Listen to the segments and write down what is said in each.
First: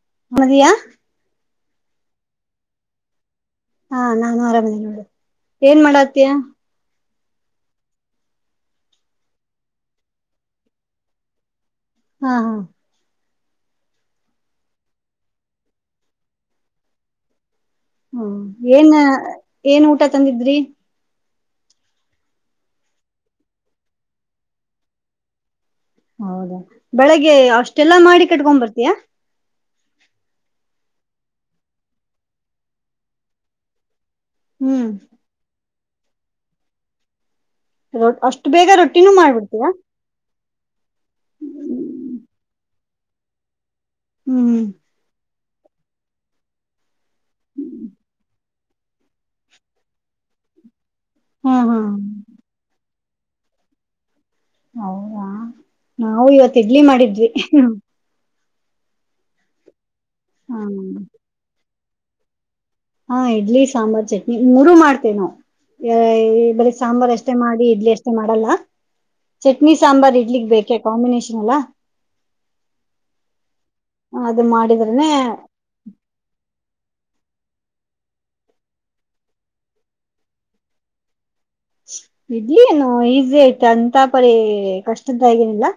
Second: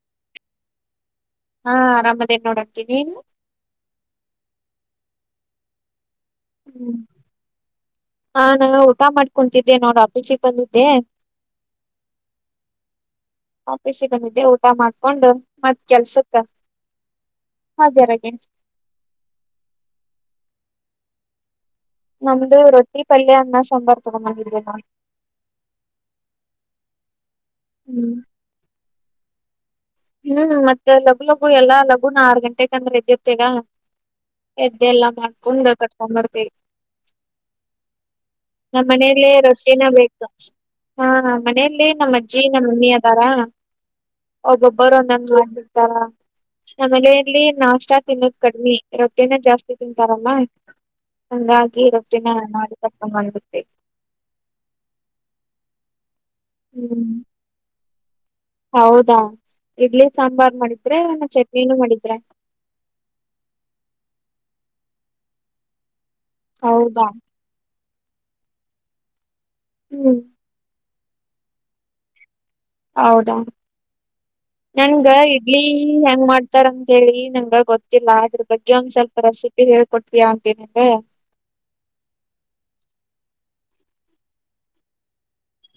[unintelligible] ಹಾ ಆರಾಮದೇನ್ ನೋಡ [unintelligible] ನೀನು. ಹಾ ನಾನು ಆರಾಮ್ ಅದೇನ್ ನೋಡು ಏನ್ ಮಾಡಾತಿಯಾ. ಹ್ಮು ಹಾ ನಾ ಊಟ ಮಾಡ್ಕೊಂತಿದ್ದೆ ನೋಡ್ ಆಫೀಸಿಗೆ ಬಂದಿದ್ದೆ. ಹಾ ಹಾ. ಆಫೀಸಿಗೆ ಬಂದಿದ್ದೆ ಊಟ ಮಾಡ್ಕೊಂಡು ಮತ್ತ್ ಕೆಲ್ಸತ್ತ ಹ್ಮ ಏನ್ ಏನ್ ಊಟ ತಂದಿದ್ರಿ. ನಮ್ದ್ ರೊಟ್ಟಿ, ಪಲ್ಯ, ಅನ್ನ, ಸಾಂಬಾರ್ ತಗೊಂಡ್ ಬಂದಿದ್ದೀವಿ ನಾವು. ಹೌದಾ ಬೆಳಿಗ್ಗೆ ಅಷ್ಟೆಲ್ಲಾ ಹ್ಮ್ ಮಾಡಿ ಕಟ್ಕೊಕೊಂಡ ಬರ್ತೀಯಾ. ಹ್ಮ್ ಮತ್ತೆ ಲಗು ಲಗು ಎಲ್ಲಾ ಲಗುನ ಆರ್ ಗಂಟೆಕ ಅಂದ್ರ ಎದ್ದಿರ್ತ್ ಈಗ್. ಎದ್ದ್ ಹ್ಮ್ ಎಲ್ಲಾ ಮಾಡ್ಕೊಂಡ್ ಕಟ್ಕೊಂಡ್ ಬರ್ತೀವಿ ಅಷ್ಟು ಬೇಗ ನಮ್ಮ ರೊಟ್ಟಿನೂ ಮನೇಯಲ್ಲಿ ಮಾಡ್ಬಿಡ್ತೀಯಾ ರೊಟ್ಟಿನೇ ಬೇಕಾ ಹಾ ಮನೆಯಲ್ಲಿ ನಮ್ಮ ಅಜ್ಜಿ ನಮ್ಮಮ್ಮಿ ಅದಾರಾ ಹ್ಮ್ ಒಬ್ಬೊಬ್ಬ [unintelligible] ಮಾಡಿಬಿಡ್ತಾರ್. ನಮ್ಮ ಮನೆಯಲ್ಲಿ ನಾಷ್ಟ ತಿನ್ನೋದ್ ಕಡ್ಮಿ ರೊಟ್ಟಿನೇ ಜಾಸ್ತಿ ತಿಂತಾರಲ್ಲ ಹಾ ಹಾ ಹಂಗಾಗಿ ರೊಟ್ಟಿನೇ [unintelligible] ಹೌದಾ ನಾವು ಇವತ್ ಇಡ್ಲಿ ಹ್ಮ್ ಮಾಡಿದ್ವಿ. ಹೌದಾ ಇಡ್ಲಿ ಸಾಂಬಾರ್ ಹ ಮಾಡಿದ್ರೆ ಚಟ್ನಿನೂ ಮಾಡಿದ್ರಾ. ಹಾ ಇಡ್ಲಿ, ಸಾಂಬಾರ್, ಚಟ್ನಿ ಮೂರು ಮಾಡ್ತೇವ ನಾವ್. ಬರೀ ಹೌದಾ ಸಾಂಬಾರ್ ಅಷ್ಟೇ ಮಾಡಿ ಇಡ್ಲಿ ಅಷ್ಟೇ ಮಾಡಲ್ಲ ಚಟ್ನಿ, ಸಾಂಬಾರ್ ಹ್ಮ್ ಇಡ್ಲಿಗ್ ಬೇಕೆ ಕಾಂಬಿನೇಷನ್ ಅಲ್ಲಾ. ಹೌದಾ ಅದು ಮಾಡಿದ್ರನೆ ನಂಗ್ ಇಡ್ಲಿ ಹೆಂಗ್ ಮಾಡ್ ಇತಾರ ಅಂತ ಹೇಳಿ ನಂಗ ಗೊತ್ತಿಲ್ಲ ಅದ್ರ ಬಗ್ಗೆ ಒಂದ್ ಸ್ವಲ್ಪ ರೆಸಿಪಿ ಹೇಳಿಕೊಡ್ತೀಯಾ [unintelligible] ನಂಗೆ. ಇಡ್ಲಿ ಏನು ಈಸಿ ಅಂತಾ ಪರಿ ಕಷ್ಟದ್ದಗೇನಿಲ್ಲ.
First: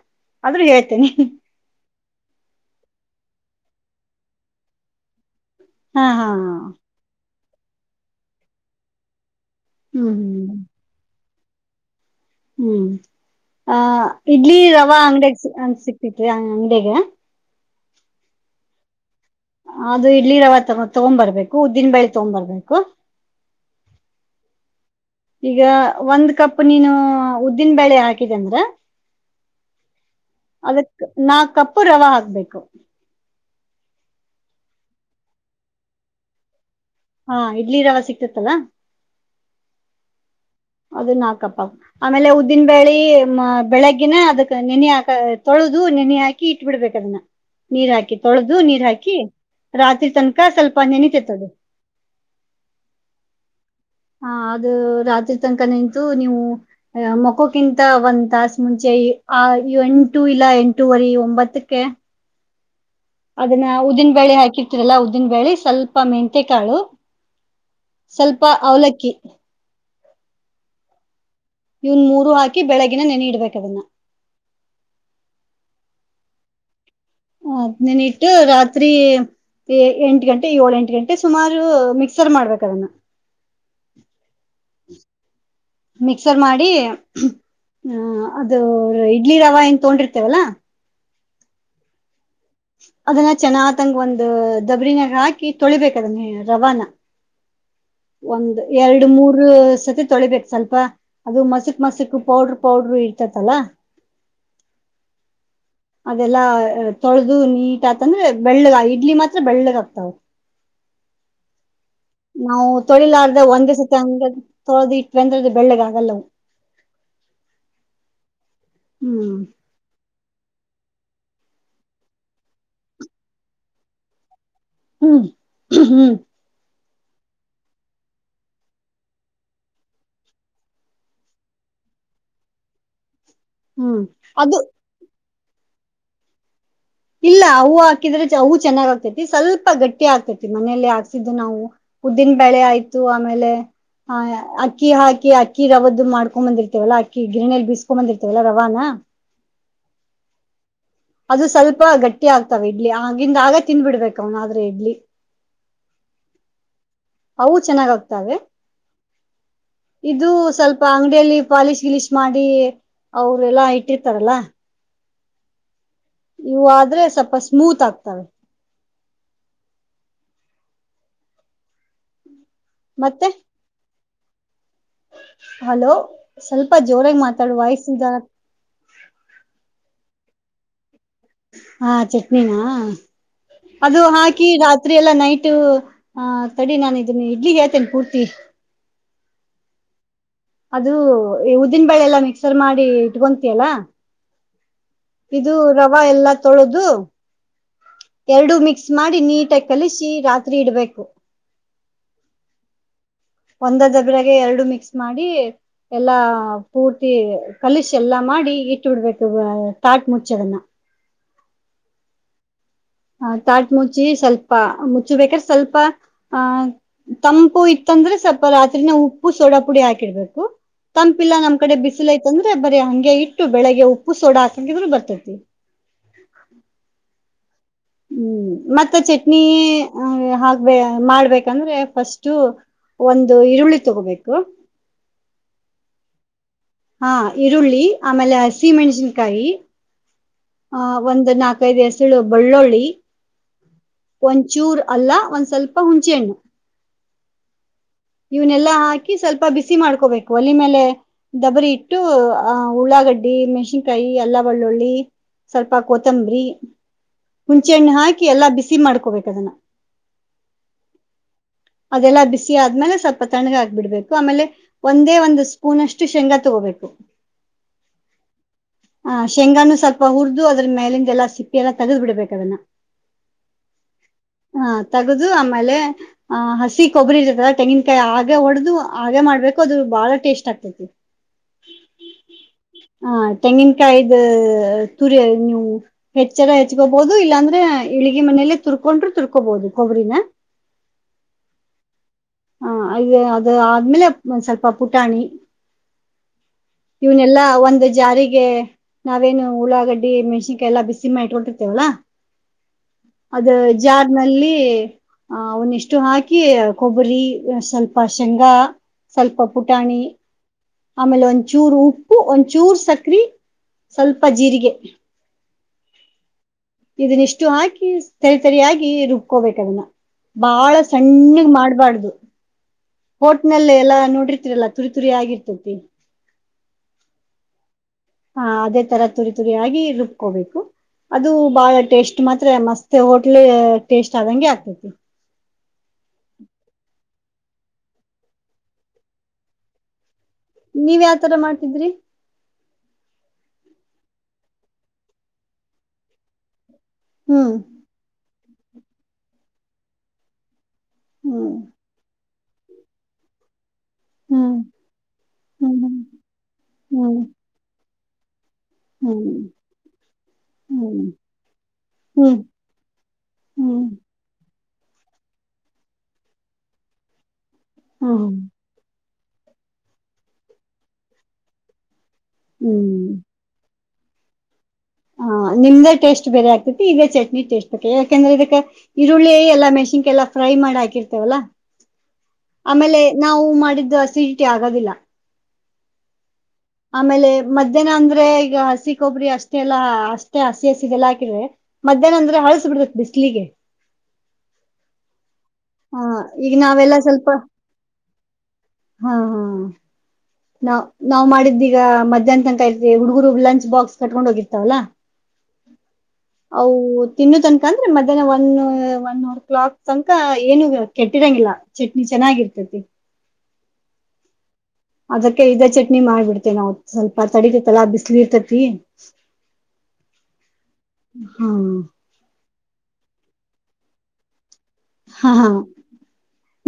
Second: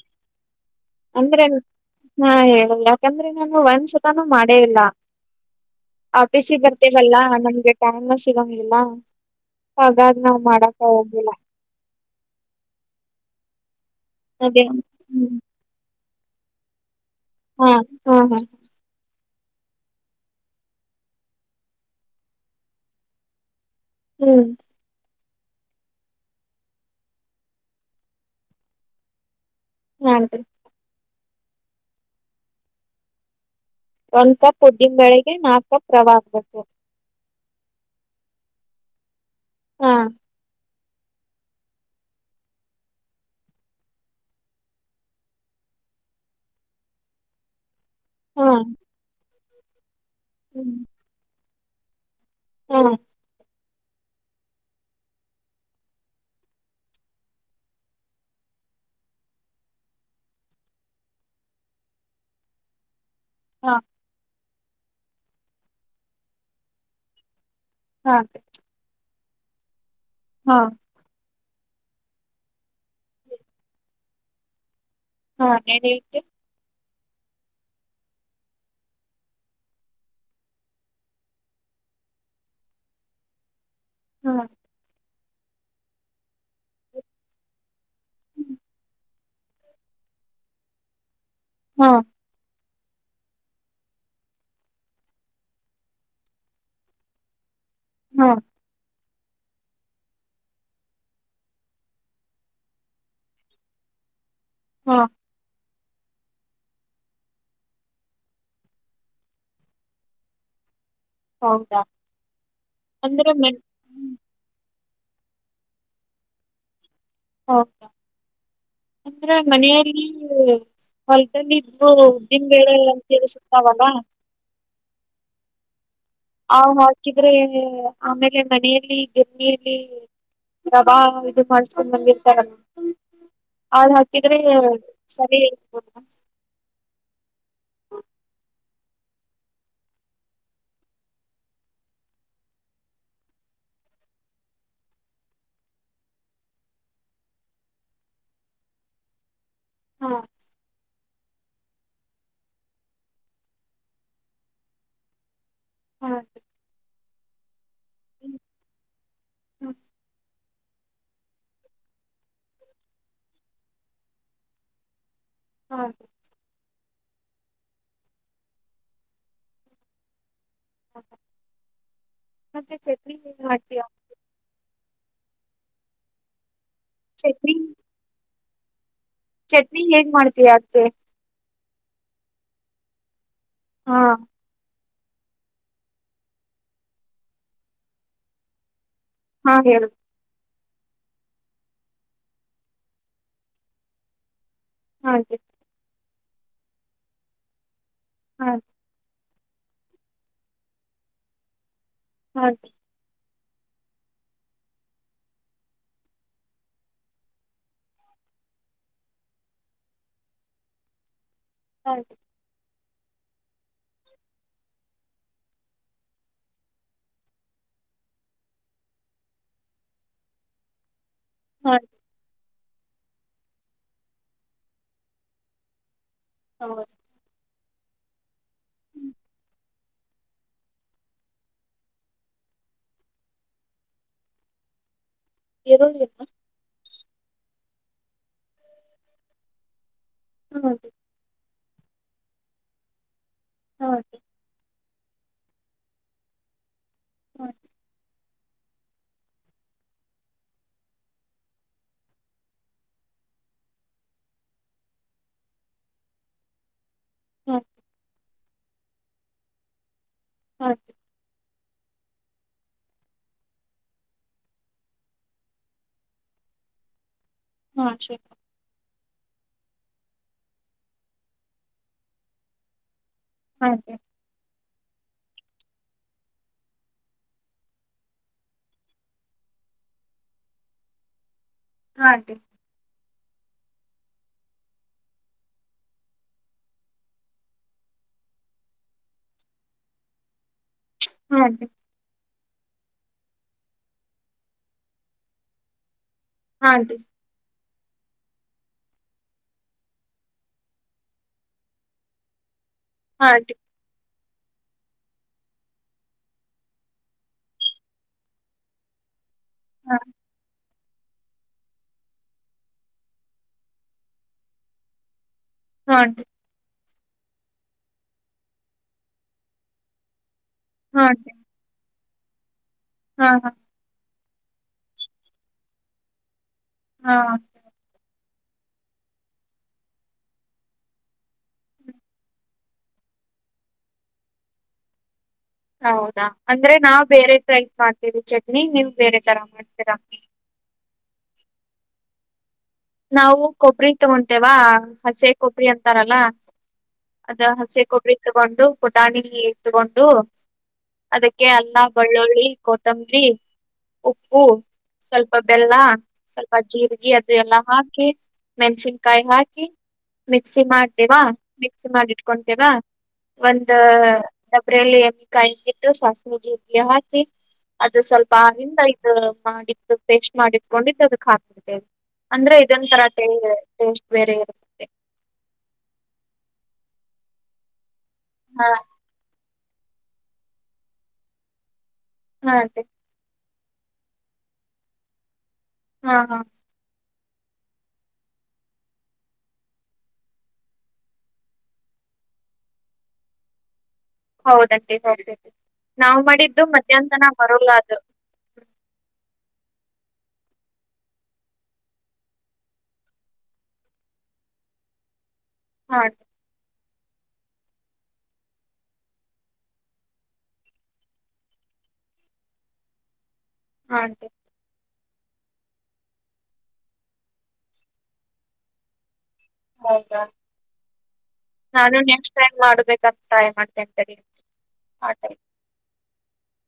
ಆದ್ರೂ ಹೇಳ್ತೇನೆ. ಅಂದ್ರೆ ಹಾ ಹೇಳಿಲ್ಲ ಯಾಕಂದ್ರೆ ನಾನು ಒಂದ್ಸಲಾನು ಮಾಡೇ ಇಲ್ಲ. ಹಾ ಹಾ ಆಫೀಸ್ಸಿಗ ಬರ್ತಿವಲ್ಲ ನಮ್ಗೆ ಟೈಮ್ ಸಿಗೋಂಗಿಲ್ಲ. ಹ್ಮ್ ಹಾಗಾದ್ ನಾವ್ ಮಾಡಾಕ ಹೋಗ್ಲಿಲ್ಲಾ. ಹ್ಮು ಅ ಇಡ್ಲಿ ಅದೇ ರವಾ ಹ್ಮ್ ಅಂಗಡ್ಯಾಗ್ ಸಿಕ್ ಸಿಕ್ತತಿ ಅಂಗಡ್ಯಾಗ್. ಹಾ ಹಾ ಹಾ. ಅದು ಇಡ್ಲಿ ರವಾ ತಗೊ ತಗೊಂಡ್ಬರ್ಬೇಕು ಉದ್ದಿನ ಬ್ಯಾಳಿ ತಗೊಂಡ್ಬರ್ಬೇಕು. ಹ್ಮು ಈಗ ಒಂದ್ ಕಪ್ ನೀನು ಉದ್ದಿನ ಬೇಳೆ ಹಾಕಿದೆ ಅಂದ್ರ [unintelligible] ಅದಕ್ ನಾಕ್ ಕಪ್ಪು ರವಾ ಹಾಕ್ಬೇಕು. ಒಂದ್ ಕಪ್ ಉದ್ದೀನ್ ಬೆಳೆಗೆ ನಾಕ್ ಕಪ್ ರವಾ ಹಾಕ್ಬೇಕ್. ಹಾ ಇಡ್ಲಿ ರವಾ ಸಿಗ್ತತ್ತಲ್ಲಾ. ಹಾ ಅದ ನಾಕಪ್ಪ ಆಮೇಲೆ ಉದ್ದಿನ ಬೇಳಿ ಬೆಳಗ್ಗಿನ ಅದಕ್ ನೆನಾಕ ತೊಳ್ ತೊಳೆದು ನೆನಿ ಹಾಕಿ ಇಟ್ ಬಿಡ್ಬೇಕ ಅದನ್ನ. ನೀರ್ ಹಾಕಿ ಹಾ ತೊಳದು ನೀರ್ ಹಾಕಿ ರಾತ್ರಿ ತನಕ ಸ್ವಲ್ಪ ನೆನಿತೈತಿ ಅದ್. ಹ್ಮು ಹಾ ಅದ್ ರಾತ್ರಿ ತನಕ ನಿಂತು ನೀವು ಮೊಕ್ಕೋಕ್ಕಿಂತ ಒಂದ್ ತಾಸ ಮುಂಚೆ ಆ ಎಂಟು ಇಲ್ಲ ಎಂಟೂವರಿ, ಒಂಬತ್ತಕ್ಕೆ ಅದನ್ನ ಹಾ ಉದ್ದಿನ ಬೇಳೆ ಹಾಕಿರ್ತಿರಲ್ಲಾ ಉದ್ದಿನ ಬೇಳೆ ಸ್ವಲ್ಪ ಮೆಂತೆಕಾಳು ಹಾ ಸ್ವಲ್ಪ ಅವಲಕ್ಕಿ. ಹಾ ಇವನ್ ಮೂರು ಹಾಕಿ ಬೆಳಗಿನ ನೆನಿ ಇಡ್ಬೇಕದನ್ನ. ಹಾ ನೆನಿಸಿ. ಅದ್ ನೆನಿ ಇಟ್ಟ ರಾತ್ರಿ ಎಂಟ ಗಂಟೆ, ಏಳ, ಎಂಟು ಗಂಟೆ ಸುಮಾರು ಮಿಕ್ಸರ್ ಮಾಡ್ಬೇಕದನ್ನ. ಹಾ ಮಿಕ್ಸರ್ ಮಾಡಿ ಹಾ ಅದು ಇಡ್ಲಿ ರವಾ ಹೆಂಗ್ ತಗೊಂಡಿರ್ತೀವಲ್ಲಾ ಹಾ ಅದನ್ನ ಚೆನ್ನತಂಗ ಒಂದ ದಬರಿನಾಗ ಹಾಕಿ ತೊಳಿಬೇಕ ಅದನ್ನೇ ರವಾನಾ. ಹಾ ಒಂದು ಎರಡು ಎರಡು, ಮೂರು ಸತಿ ತೊಳಿಬೇಕ್ ಸ್ವಲ್ಪ ಅದು ಮಸಕ್ ಮಸಕ್ ಪೌಡ್ರ ಪೌಡ್ರರು ಇರ್ತತಲ್ಲ. [inaudible] ಹಾ [inaudible] ಅದೆಲ್ಲಾ ತೊಳೆದು ನೀಟ್ ಆತಂದ್ರೆ ಬೆಳ್ಳಗ್ ಇಡ್ಲಿ ಮಾತ್ರ ಬೆಳ್ಳಗ್ ಆಗ್ತಾವ. ಹೌದಾ ನಾವು ಅಂದ್ರ ತೊಳಿಲಾರ್ದ ಮನ್ ಒಂದೇಸತ್ತ ಹಂಗ್ ತೊಳದು ಇಟ್ವೆಂದ್ರ ಅದ್ ಬೆಳ್ಳಿಗ್ ಆಗಲ್ಲವು. ಹೌದಾ ಇದ್ರ ಹ್ಮ್ ಮನೆಯಲ್ಲಿ ಇ [unintelligible] ಹ್ಮು ಹ್ಮು. ಅವ್ ಹಾಕಿದ್ರೆ ಆಮೇಲೆ ಮನೆಯಲ್ಲಿ [unintelligible] [unintelligible] ಆದ್ ಹ್ಮ್ ಹಾಕಿದ್ರೆ ಅದು ಸರಿ ಇಲ್ಲ ಅವು ಹಾಕಿದ್ರೆ ಚ- ಅವು ಚೆನ್ನಾಗ್ ಆಗತೈತಿ ಸ್ವಲ್ಪ ಗಟ್ಟಿ ಆಗತೈತಿ ಮನೇಲಿ ಹಾಕ್ಸಿದ್ದು ನಾವು ಉದ್ದಿನ ಬೆಳೆ ಆಯ್ತು ಆಮೇಲೆ ಹ ಅಕ್ಕಿ ಹಾಕಿ ಅಕ್ಕಿ ರವದ್ದು ಮಾಡ್ಕೊ್ ಬಂದಿರ್ತವಲ್ಲಾ ಅಕ್ಕಿ ಗಿರಣಲ್ ಬಿಸ್ಕೊ್ ಬಂದಿರ್ತವಲ್ಲ ರವಾನ ಹ ಹಾ ಅದು ಸ್ವಲ್ಪ ಗಟ್ಟಿ ಆಗ್ತಾವ ಇಡ್ಲಿ ಆಗಿಂದ ಆಗ ತಿಿಂದ್ಬಿಡ್ಬೇಕ ಇಡ್ಲಿ. ಹಾ. ಅವು ಚೆನ್ನಾಗ್ತಾವೆ ಇದು ಸ್ವಲ್ಪ ಅಂಗಡಿಯಲ್ಲಿ ಪಾಲಿಶ್ ಗಿಲಿಶ್ ಮಾಡಿ. ಅವ್ರ ಎಲ್ಲಾ ಇಟ್ಟಿರ್ತಾರಲ್ಲ. ಹ್ಮ. ಯು ಆದ್ರೆ ಸ್ವಲ್ಪ ಸ್ಮೂತ್ ಆಗ್ತವೆ. ಹ ಮತ್ತೆ ಚಟ್ನ ಮತ್ತೆ ಹಟಿಯ. ಹಲೋ ಸ್ವಲ್ಪ ಜೋರಾಗಿ ಮಾತಾಡ ಚಟ್ನಿ ವಯಸಾರ. ಚಟ್ನಿ ಹೇಗ್ ಮಾಡ್ತಿ. ಹಾ ಚಟ್ನಿನಾ ಹಾ ಅದು ಹಾಕಿ ರಾತ್. ರತ್ರಿ ಎಲ್ಲ ನೈಟ್ ಆಹ ತಡಿ ನಾನು ಇದನ ಇಡ್ಲಿ ಹೇಳ್ತೇನೆ ಪೂರ್ತಿ. ಹಾ ಹೇಳ. ಅದು ಉದಿನ ಬಳೆ ಎಲ್ಲ ಮಿಕ್ಸರ್ ಮಾಡಿ ಇಟ್ಕೊಂತಿಯಲ್ಲ ಹಾಗೆ ಇದು ರವೆ ಎಲ್ಲಾ ತೊಳೋದು. ಎರಡು ಹಾಗೆ ಮಿಕ್ಸ್ ಮಾಡಿ ನೀಟಾಗಿ ಕಲಸಿ ರಾತ್ರಿ ಇಡ್ಬೇಕು. ಹೌ ಒಂದ ದಬ್ರಾಗ ಎರಡು ಮಿಕ್ಸ್ ಮಾಡಿ ಎಲ್ಲಾ ಪೂರ್ತಿ ಕಲಷ್ ಎಲ್ಲಾ. ಮಾಡಿ ಇಟ್ಟ ಬಿಡ್ಬೇಕು ತಾಟ್ ಮುಚ್ಚೋದನ್ನ. [inaudible] ಹ ತಾಟ್ ಮುಚ್ಚಿ ಸ್ವಲ್ಪ ಮುಚ್ಚಿ ಬೇಕಾದ್ರೆ ಸ್ವಲ್ಪ ಆಹ ತಂಪು ಇತ್ತ ಂದ್ರೆ ಸ್ವಲ್ಪ ರಾತ್ರಿ ನ ಉಪ್ಪು ಸೋಡಾ ಪುಡಿ ಹಾಕಿಡ್ಬೇಕು ತಂಪಿಲ್ಲ ನ್ ಕಡೆ ಹಾಗೆ ಬಿಸಿಲುೈಐತಂದ್ರೆ ಬರಿೀ ಹಂಗೆ ಇಟ್ಟು ಬೆಳಿಗ್ಗೆ ಉಪ್ಪು ಸೋಡ ಹಾಕಂಗಿದರು ಬರ್ತೈತಿ. ಹೌದು. ಹ್ಮ್ ಮತ್ತ ಹ್ಮ್. ಚಟ್ನಿ ಹ ಹಾಗಗ್ಬ ಮಾಡ್ಬೇಕಂದ್ರೆ ಫಸ್ಟು. ಒಂದು ಈರುಳ್ಳಿ ತಗೋಬೇಕು. ಎರಳ್ಳಕ್ಕ. ಹಾ ಈರುಳ್ಳಿ ಆಮೇಲೆ ಹಸಿಮೆಣಸಿನ್ಕಾಯಿ. ಆ ಹಾಗೆ ಒಂದು್ ನಾಕೈದು ಹೆಸಳು ಬೆಳ್ಳುಳ್ಳಿ ಹಾಗೆ ಒಂಚೂರ್. ಅಲ್ಲಾ ಒಂದ್ ಸ್ವಲ್ಪ ಹುಂಚೆ ಹಣ್ಣು. ಹ್ಮ. ಇವನೆಲ್ಲಾ ಹಾಕಿ ಸ್ವಲ್ಪ ಬಿಸಿ ಮಾಡ್ಕೋಬೇಕು ಒಲೆ ಮೇಲೆ ದಬ್ಬರಿ ಇಟ್ಟು ಆಹ ಉಳ್ಳಾಗ. ಡ್ಡಿ ಮೆಣಸಿನ್ಕಾಯಿ ಎಲ್ಲ ಒಳ್ಳೊಳ್ಳಿ. ಸ್ವಲ್ಪ ಕೊತ್ತಂಬರಿಿ ಹಾಗೆ ಹುಂಚೆ ಹಣ್ಣ ಹಾಕಿ. ಎಲ್ಲಾ ಬಿಸಿ ಮಾಡ್ಕೋಬೇಕ ಅದನ್ನ [inaudible] ಅದೆಲ್ಲ ಬಿಸಿ ಆದ್ಮೇಲೆ ಸ್ವಲ್ಪ ತಣ್ಣಗ ಹಾಕ್ಬಿಡ್ಬೇಕು ಆಮೇಲೆ ಒಂದೇ ಒಂದು ಸ್ಪೂನ್ ಅಷ್ಟು ಶೇಂಗಾ ತಗೋಬೇಕು. [inaudible] ಹ ಶೇಂಗಾನು ಸ್ವಲ್ಪ ಹುರಿದು ಅದ್ರ ಮೇಲಿಂದೆಲ್ಲಾ ಸಿಪ್ಪಿ ಎಲ್ಲಾ ತೆಗೆ್ದ್ ಬಿಡ್ಬೇಕದನ್ನ. ಹಾಗೆ. ಹ ತಗದು ಆಮೇಲೆ ಆ ಹಸಿ ಕೊಬ್ಬರಿ ಇರತ್ತಲ್ಲ ತೆಂಗಿಿನಕಾಯಿ ಹಾಗೆ ಹೊಡೆದು ಹಾಗೆ ಮಾಡ ಬಕೋ ಅದು ಬಾಳ ಟೇಸ್ಟ್ ಆಗ್ತೈತಿ. ಹಾಟೀ ಹಾ ತೆಂಗಿನಕಾಯ್ದ. ತುರಿ ನೀವು ಹೆಚ್ಚರ ಹೆಚ್ಕೋಬಹುದು ಇಲ್ಲಾಂದ್ರೆ ಇಳಿಗೆ ಮನೆಯಲ್ಲೇ ತುರ್ಕೊಂಡ್ರರು ತುರ್ಕೋಬಹುದು ಕೊಬ್ಬರಿನ ಹ ಹಾ ರ ಹಾ ಅದು ಅದು ಆದ್ಮೇಲೆ ಸ್ವಲ್ಪ ಪುಟಾಣಿ ಹಾಗೆ ಇವನೆಲ್ಲಾ ಒಂದ ಅಂದ ಜಾರಿಗೆ ನಾವೇನು ಉಲಾಗಡ್ಡಿ ಮೆಣ್ಸಿನ್ಕಾಯಿ ಎಲ್ಲ ಬಿಸಿ ಮಾಡ ಇಟ್ಕೊಳ್ತಿರ್ತೇವಲ್ಲ ಅದು ಹಾಗೆ ಜಾರ್ ನಲ್ಲಿ ಅವನ ಇಷ್ಟು ಹಾಕಿ ಕೊಬ್ಬ ಬ್ಬರಿ ಸ್ವಲ್ಪ ಶೇಂಗಾ ಸ್ವಲ್ಪ ಹಾ ಪುಟಾಣಿ ಆಮೇಲೆ ಒಂಚೂರು ಉಪ್ಪು ಒಂಚೂರು ಸಕ್ರೆ ಸ್ವಲ್ಪ ಜೀರಿಗೆ ಹಾಟೀ ಇದನ್ನಿಷ್ಟು ಹಾಕಿ ಸರಿತರಿಯಾಗಿ ರುಬ್ಕೋಬೇಕದನ್ನ ಬಾಳ ಹಾಗೆ ಸಣ್ಣಗ್ ಮಾಡಬಾರ್ದು ಹಾ ಹೋಟ್ ಹಾ ನಲ್ಲ ಎಲ್ಲಾ ನೋಡಿರ್ತಿರಲ್ಲ ತುರಿ ತುರಿ ಆಗಿರ್ತತಿ ಹಾ ಹಾ ಅದೇ ತರ ತುರಿ ತುರಿ ಆಗಿ ರುಬ್ಕೋಬೇಕು ಅದು ಬಾಳ ಟೇಸ್ಟ್ ಮಾತ್ರ ಮಸ್ತ್ ಹೋಟ್ಲ್ ಟೇಸ್ಟ್ ಆದಂಗೆ ಆಗ್ತತಿ ರೖ ಮಾಡ್ತೀವಿ ಚಟ್ನಿ ನೀವುಬೇರೆ ತರ ಮಾಡ್ತೀರಾ ನೀವ ಯಾವತರ ಮಾಡ್ತಿದ್ರಿ ನಾವು ಕೊಬ್ಬರಿತಗೊಂತೇವಾ ಹಸಿ ಕೊಬ್ಬರಿ ಅಂತಾರಲ್ಲ ಅದ ಹ್ಮ್ ಹಸಿ ಕೊಬ್ಬರಿ ತಗೊಂಡು ಪುಟಾಣಿ ತಗೊಂಡು ಅದಕ್ಕೆ ಹ್ಮ್ ಅನ್ನ ಬಳ್ಳುಳ್ಳಿ ಕೊತ್ತಂಬ್ರರಿ ಉಪ್ಪು ಹ್ಮ್ ಸ್ವಲ್ಪ ಬೆಲ್ಲ ಸ್ವಲ್ಪ ಜೀರಿಗೆ ಹ್ಮ್ ಅದೆ ಎಲ್ಲ ಹಾಕಿ ಹ್ಮ್ ಮೆನ್ಸಿಿನಕಾಯ ಹ್ಮ್ ಹಾಕಿ ಮಿಕ್ಸಿ ಹ್ಮ್ ಮಾಡ್ತೇವಾ ಮಿಕ್ಸಿ ಹ್ಮ್ ಹ್ಮ್ ಹ್ಮ್ ಮಾಡಿಟ್ಕೊತೇವಾ ಒಂದ ಹ್ಮ್ ಬ್ರಲ್ಲಿ ಎಣ್ಣೆ ಕಾಯಿಟ್ಟು ಸಾಸಣ ಜಡ್ಲಿ ಹಾಕಿ ಅದು ಸ್ವಲ್ಪ ಹ್ಮ್ ಆ ನಿಂದ ಐ ಮಾಡಿದ್ದು ಪೇಸ್ಟ್ ಮಾಡಿಟ್ಕೊಂಡಿದ್ದು ಅದಕ್ ಹಾಕ್ಬ ಅಂದ್ರೆ ಇದೊನ್ ಹ್ಮ್ ತರಾಟೆ ಟೇಸ್ಟ್ ಬೇರೆ ಇರುೆ ಹ ನಿಮ್ದ ಟೇಸ್ಟ್ ಬೇರೆ ಆಗ್ತತಿ ಈ ಚಟ್ನಿ ಟೇಸ್ಟ್ ಯಾಕೆಂದ್ರೆ ಇದಕ್ಕೆ ಹಾ ಈರುಳ್ಳಿ ಎಲ್ಲಾ ಮೆ ಮಾಡ ಹ ಹಾ ಆ ನ ಮಾಡ ಮಾಡಿದ್ದು ಅಸಿಡಿಟಿ ಆಗೋದಿಲ್ಲ ಹಾ ಹಾ ಆಮೇಲೆ ಮಧ್ಯಾಹ್ನ ಅಂದ್ರೆ ಈಗ ಹಸಿ ಕೊಬ್ಬರಿ ಅಷ್ಟೇ ಎಲ್ಲಾ ಅಷ್ಟೇ ಹಸಿ ಹಸಿ ಇಲ್ಲ ಹಾಕಿದ್ರೆ ಮಧ್ಯಾಹ್ನ ಅ ಹಳ್ಸ ಬಿಡತತಿ ಬಿಸ್ಲಿಗೆ ಹೌದಂತೆ ಹ ಈಗ ನಾವುಮಾಡಿದ್ದು ನಾವೆಲ್ಲಾ ಮಧ್ಯಾಹ್ನನ ಸ್ವಲ್ಪ ಮರಲ್ಲ ಅದು ಹಾ ಹಾ ನಾವ್ ನಾವ್ ಮಾಡಿದ್ದೀ ಈಗ ಮಧ್ಯಾಹ್ನ ತನಕ ಇರ್ತಿವಿ ಹುಡ್ಗರು ಲಂಚ್ ಬಾಕ್ಸ್ ಕಟ್ಕೊಂಡ್ ಹೋಗಿರ್ತಾವಲ್ಲಾ ಹಾ ಆಂಟಿ ಹೌ ತಿನ್ನು ತನಕ ಅಂದ್ರೆ ಮಧ್ಯಾಹ್ನ ಒನ್ ಒನ್ ಅವರ್ ಕ್ಲಾಕ್ ತನಕ ಏನು ಕೆಟ್ಟಿರೋಂಗಿಲ್ಲ ಚಟ್ನಿ ಚ ಚೆನ್ನಾಗಿರ್ತತಿ ಹಾ ಅದಕ್ಕೆ ಇದ ಚಟ್ನಿ ಮಾಡಿಬಿಡ್ತೆೇ ನಾವವು ಸ್ವಲ್ಪ ತಡಿತತಲಾ ಬಿಸ್ಲಿ ಇರ್ತತಿ ಹೌದಾ ಹಾ ನಾನು ನೆಕ್ಸ್ಟ್ ಟೈಮ್ ಮಾಡ್ಬೇಕಂತ ಸ್ರಾಯ ಮಾಡ್ತೇ ಅಂತೇಳ ಹೇಳ ಹಾ ಹಾ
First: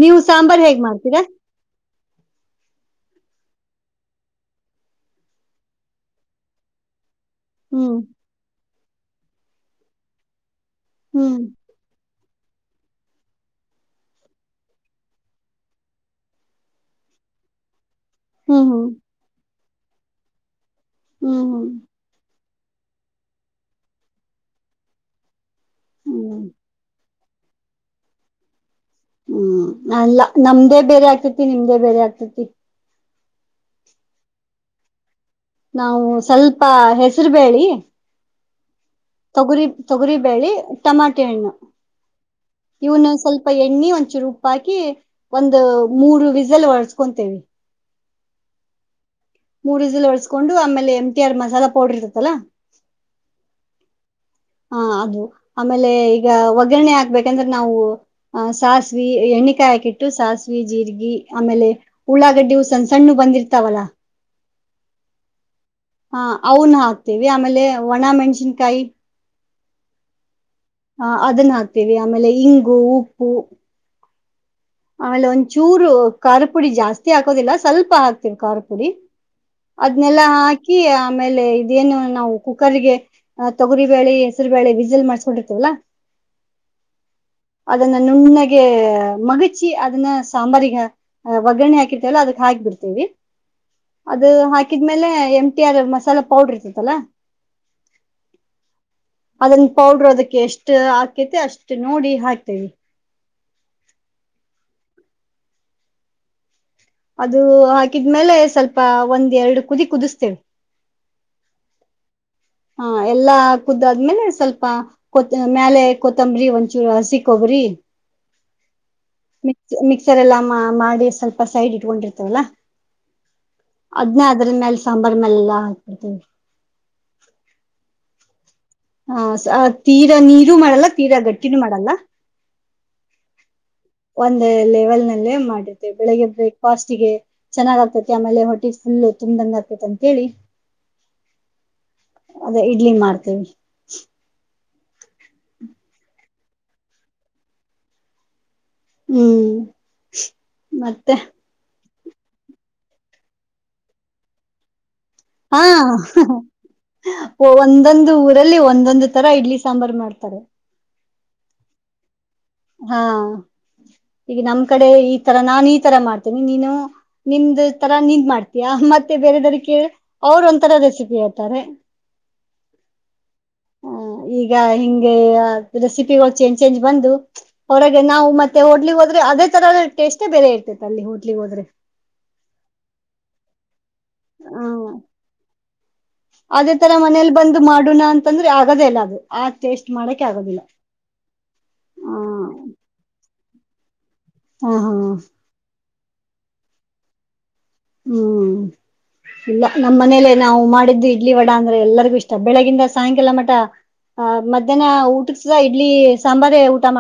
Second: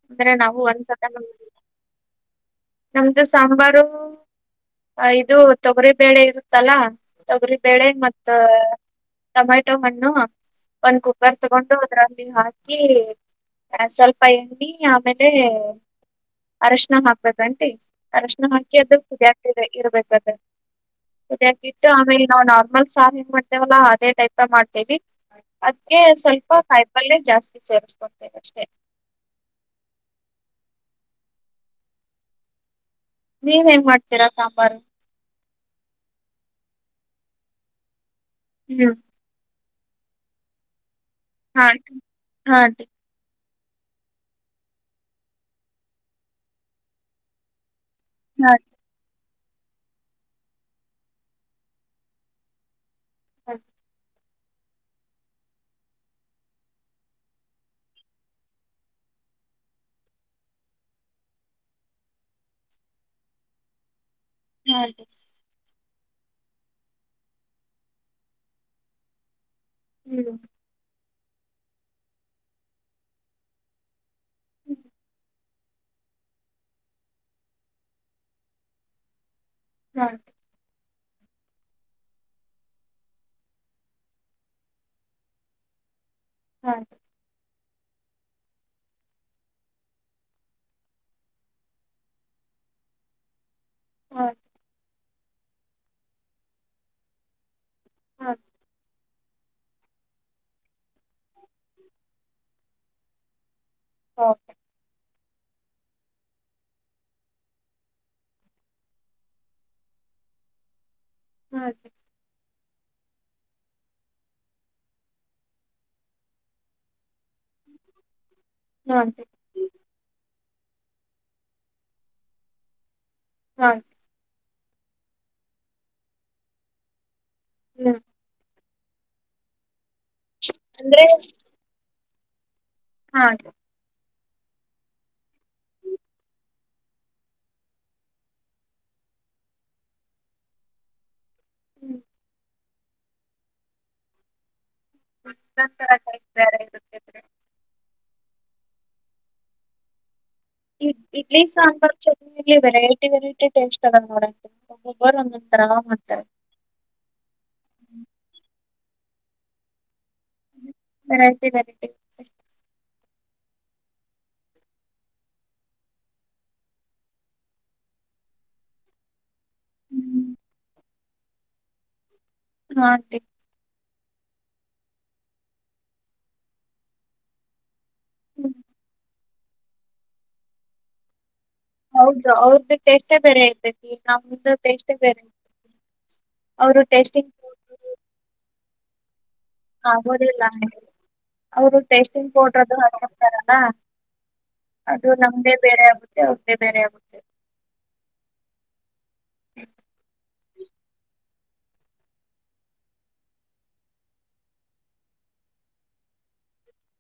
ನೀವು ಸಾಂಬಾರ್ ಹೇಗ್ ಮಾಡ್ತೀರಾ ನಮ್ಮದು ಸಾಂಬಾರು ಇದು ತೊಗರಿಬೇಳೆ ಇರುತ್ತಲ್ಲಾ ತೊಗರಿ ಬೇಳೆ ಹ್ಮ್ ಮ ಟೊಮೆಟೊ ಮಣ್ಣು ಒಂದ ಕುಕ್ಕರ್ ಹ್ಮ್ ತಗೊಂಡು ಅದರಲ್ಲಿ ಹಾಕ ರೀಸ್ವಲ್ಪ ಎಣ್ಣಿ ಆಮೇಲೆ ಅರಶಿನ ಹಾಕ್ಬೇಕೇುಂಟಿ ಅರಶಣ ಹ್ಮ್ ಹಾಕಿ ಅದು ಹ್ಮ್ ಕುದಿಯಾಕ ಇರ್ಬೇಕದ ಹ್ಮ್ ಹ್ಮ್ ಕುದಿಯಾಕಿ ಇಟ್ಟು ಆಮೇ. ನಾವು ನಾರ್ಮಲ್ ಸಹ ಹೆ ಮಾಡ್ತೇವಲ್ಲಾ ಅದೇ ಟೈಪ್ ಮಾಡ್ತೇವಿ ಅದಕ್ಕೆ ಹ್ಮ್ ಸ್ವಲ್ಪ ಕಾಯಿಪಲ್ಯ ಜಾಸ್ತಿ ಸೇರಿಸಕೊಡ್ತೇವೆ ಅಷ್ಟೇ ಹ್ಮ್ ಅ ನಮ್ದೇ ಬೇರೆ ಆಗ್ತೇತಿ ನಿಮ್ದೇ ಬೇರೆ ಆಗ್ತೇತಿ ನೀವ ಹೆಂಗ ಮಾಡ್ತೀರಾ ಸಾಂಬಾರು ನಾವು ಸ್ವಲ್ಪ ಹೆಸರು ಬಿ ಹ್ಮ್ ತೊಗುರಿ ತೊಗರಿ ಬೇಳಿ ಟಮಾಟೆ ಹಣ್ಣು ಹಾ ಆಂಟಿ ಹಾ ಆಂಟಿ ಇವನ್ನ ಸ್ವಲ್ಪ ಪ್ಪ ಎಣ್ಣೆ ಒಂದ್ಚೂರುೂಪ ಹಾಕಿ ಒಂದ್ ಮೂರು ವಿಸಲ್ ಒರ್ಸ್ಕೊಂತೇವಿ ಹಾ ಮೂರ್ಜಲು ಒಳ್ಸ್ಕೊಂಡು ಆಮೇಲೆ ಎಂಟಿ ಆರ್ ಮಸಾಲಾ ಪೌಡರ್ ಇರತ್ತಲ್ಲಾ ಹ ಹ ಹ ಅದು ಆಮೇಲೆ ಈಗ ಒಗ್ಗರಣೆ ಹಾಕ್ಬೇಕಂದ್ರೆ ನಾವು ಸಾಸಿವ ಎಣ್ಣ ಕಾಯ ಹಾಕಿಟ್ಟು ಸಾಸಿವವಿ ಜೀರ್ಗಿ ಆಮೇಲೆ ಉಳ್ಳಾಗಡ್ಡಿ ಸಣ್ಣ ಸಣ್ಣು ಬಂದಿರ್ತಾವಲ್ಲಾ ಹಾ ಹಾ ಅವನು ಹಾಕ್ತೇವಿ ಆಮೇಲೆ ಒಣ ಮೆಣಸಿನ್ಕಾಯಿ ಹ್ಮ್ ಹ ಅದನ್ನ ಹಾಕ್ತೇವಿ ಆಮೇಲೆ ಇಂಗು ಉಪ್ಪು ಆಮೇಲೆ ಒಂದ್ಚೂರು ಖಾರುಪುಡಿ ಜಾಸ್ತಿ ಹಾಕೋದಿಲ್ಲ ಸ್ವಲ್ಪ ಹಾಕ್ತಿವ ಖಾರುಪುಡಿ ಹಾ ಅದನೆಲ್ಲಾ ಆಂಟಿ ಹಾಕಿ ಆಮೇಲೆ ಇದೇನು ನಾವು ಕುಕ್ಕರ್ಗೆ ತೊಗರಿ ಬೇಳೆ ಹೆಸರು ಬೇಳೆ ವಿಸಿಲ್ ಮಾಡ್ಸ್ಕೊಂಡಿರ್ತೇವಲ್ಲಾ ಹಾ ಅದನ್ನ ನುಣ್ಣಗೆ ಮಗ ರುಚಿ ಅದನ್ನ ಸಾಂಬಾರಿಗೆ ಒಗ್ಗರಣೆ ಹಾಕಿರ್ತಲ್ಲ ಅದಕ್ ಹಾಕಿಬಿಡ್ತೇವಿ ಹಾ ಅದು ಆಂಟಿ ಹಾಕಿದ್ಮೇಲೆ ಎಂ ಟಿ ಆರ್ ಮಸಾಲೆ ಪೌಡ್ರ ಇರ್ತತಲ್ಲ ಹ್ಮ್ ಅದನ್ ಪೌಡ್ರ ಅದಕ್ಕೆ ಎಷ್ಟು ಹಾಕೈತಿ ಅಷ್ಟ್ ನೋಡಿ ಹಾಕ್ತೇವಿ ಓಕೆ ಅದು ಹಾಕಿದ್ಮೇಲೆ ಸ್ವಲ್ಪ ಒಂದ್ ಎರಡು ಕುದಿ ಕುದಿಸ್ತೇವೆ ಹ ಹಾ ಎಲ್ಲಾ ಕುದ್ದಾದ್ಮೇಲೆ ಸ್ವಲ್ಪತ್ ಮೇಲೆ ಕೊತ್ತಂಬರಿಿ ಒಂಚೂರು ಹಸಿ ಕೊಬ್ಬರಿಿ ಹ್ರ ಹಾ ಆಂಟಿ. ಮಿಕ್ ಮಿಕ್ಸರ್ ಎಲ್ಲ ಮಾಡಿ ಸ್ವಲ್ಪ ಸೈಡ್ ಇಟ್ಕೊಂಡಿರ್ತವಲ್ಲ ಹಾ ಆಂಟಿ ಅದ್ನ್ನೇ ಅದ್ರ ಮೇಲೆ ಸಾಂಬಾರ್ ಮೇಲೆೆಲ್ಲಾ ಹಾಕ್ಬಿಡ್ತೇವಿ ಹ್ಮ [inaudible] ಹ ತೀರಾ ನೀರು ಮಾಡಲ್ಲ ತೀರಾ ಗಟ್ಟಿನೂ ಮಾಡಲ್ಲ. ಹಾಗ ಒಂದ ಲೆವೆಲ್ ನಲ್ಲೇ ಮಾಡತೆ ಬೆಳಿಗ್ಗೆ ಬ್ರೇಕ್ಫಾಸ್ಟ್ ಗೆ ಚೆನ್ನಾಗ ಆಗ್ತೈತಿ ಆಮೇಲೆ ಹೊಟೆ ಫುಲ್. ಇಲ್ಲ ತುಂಬ್ದಂಗ ಆತೇತ ಅಂತ ಕೇಳ. ಹ್ಮ್. ಅದೇ ಇಡ್ಲಿ ಮಾಡ್ತೇವಿ. ಹರ ಬರ ಇತ್ತ್ರೆ. ಹ್ಮ್. ಇ ಮತ್ತೆ ಇಡ್ಲಿ ಸಾಂಬಾರ್ ಚಟ್ನಿಯಲ್ಲಿ ವೆರೈಟಿ ವೆರೈಟಿ ಟೇಸ್ಟ್ ಅದ ನೋಡ. ಹಾ ಒಂದೊಂದು ಊರಲ್ಲಿ ಒಂದೊಂದು ತರ ಇಡ್ಲಿ ಸಾಂಬಾರ್ ಮಾಡ್ತಾರೆ. ಸ. ವೆರೈಟಿ ವೆರೈಟಿ ಹಾ ಈಗ ನಮ್ ಕಡೆ ಈ ತರ ನಾನ್ ಈ ತರ ಮಾಡ್ತೇನೆ ನೀನು ನಿಮ್ ತರ ನಿಂದ್ ಮಾಡ್ತೀಯಾ. ಮತ್ತೆ ಬೇರೆದ ಕ ಅವರು ಒಂಂತರ ರೆಸಿಪಿ ಹೇಳ್ತಾರೆ. ಹಾಟೀ ಹ ಈಗ ಹಿಂಗೆ ರೆಸಿಪಿಗಳು ಚೇಂಜ್ ಚೇಂಜ್ ಬಂದು ಅವರಾಗ ನಾವು ಮತ್ತ ಹೋಟ್ಲಿಗ್ ಹೋದೆ ಅದೇ ತರದ ಟೇಸ್ಟೇ ಬೇರೆ ಇರ್ತತೆ ಅಲ್ಲಿ ಹೋಟ್ಲಿ ಹೋದ್ರೆ ಹೌದು ಅವ್ರದ್ದು ಟೇಸ್ಟೇ ಬೇರೆ ಇರ್ತೇತಿ ನಮ್ದು ಹ್ಮ ಟೇಸ್ಟೇ ಬೇರೆ ಇತಿ ಅದೇ ತರ ಮನೇಲಿ ಬಂದು ಮಾಡೋಣ ಅಂತಂದ್ರೆ ಆಗದೇ ಇಲ್ಲ ಅದು ಆ ಟೇಸ್ಟ್ ಮಾಡಕ್ಕೆ ಆಗೋದಿಲ್ಲ ಹಾಗ ಅವರು ಹ ಟಸ್ಟಿಂಗ್ ಪಡ್ರದು ಹಕತಾರ ಹ ಹಾ ಅದು ನಮ್ದೇ ಬೇರೆ ಆಗುತ್ತೆ ಅವ್ರ್ದೇ ಬೇರೆ ಆಗುತ್ತೆ ಹ್ಮ್ ಇಲ್ಲ ನಮ್ಮ್ ಮನೇಲೆ ನಾವು ಮಾಡಿದ್ವಿ ಇಡ್ಲಿ ವಡ ಅಂದ್ರೆ ಎಲ್ಲರಿಗೂ ಇಷ್ಟ ಬೆಳಗಿಂದ ಸಾಯಂಕಾಲ ಮಠ ಆ ಮಧ್ಯಾಹ್ನ ಊಟಕ್ಸದ ಇಡ್ಲಿ ಸಾಂಬಾರ ಊಟ ಮಾಡ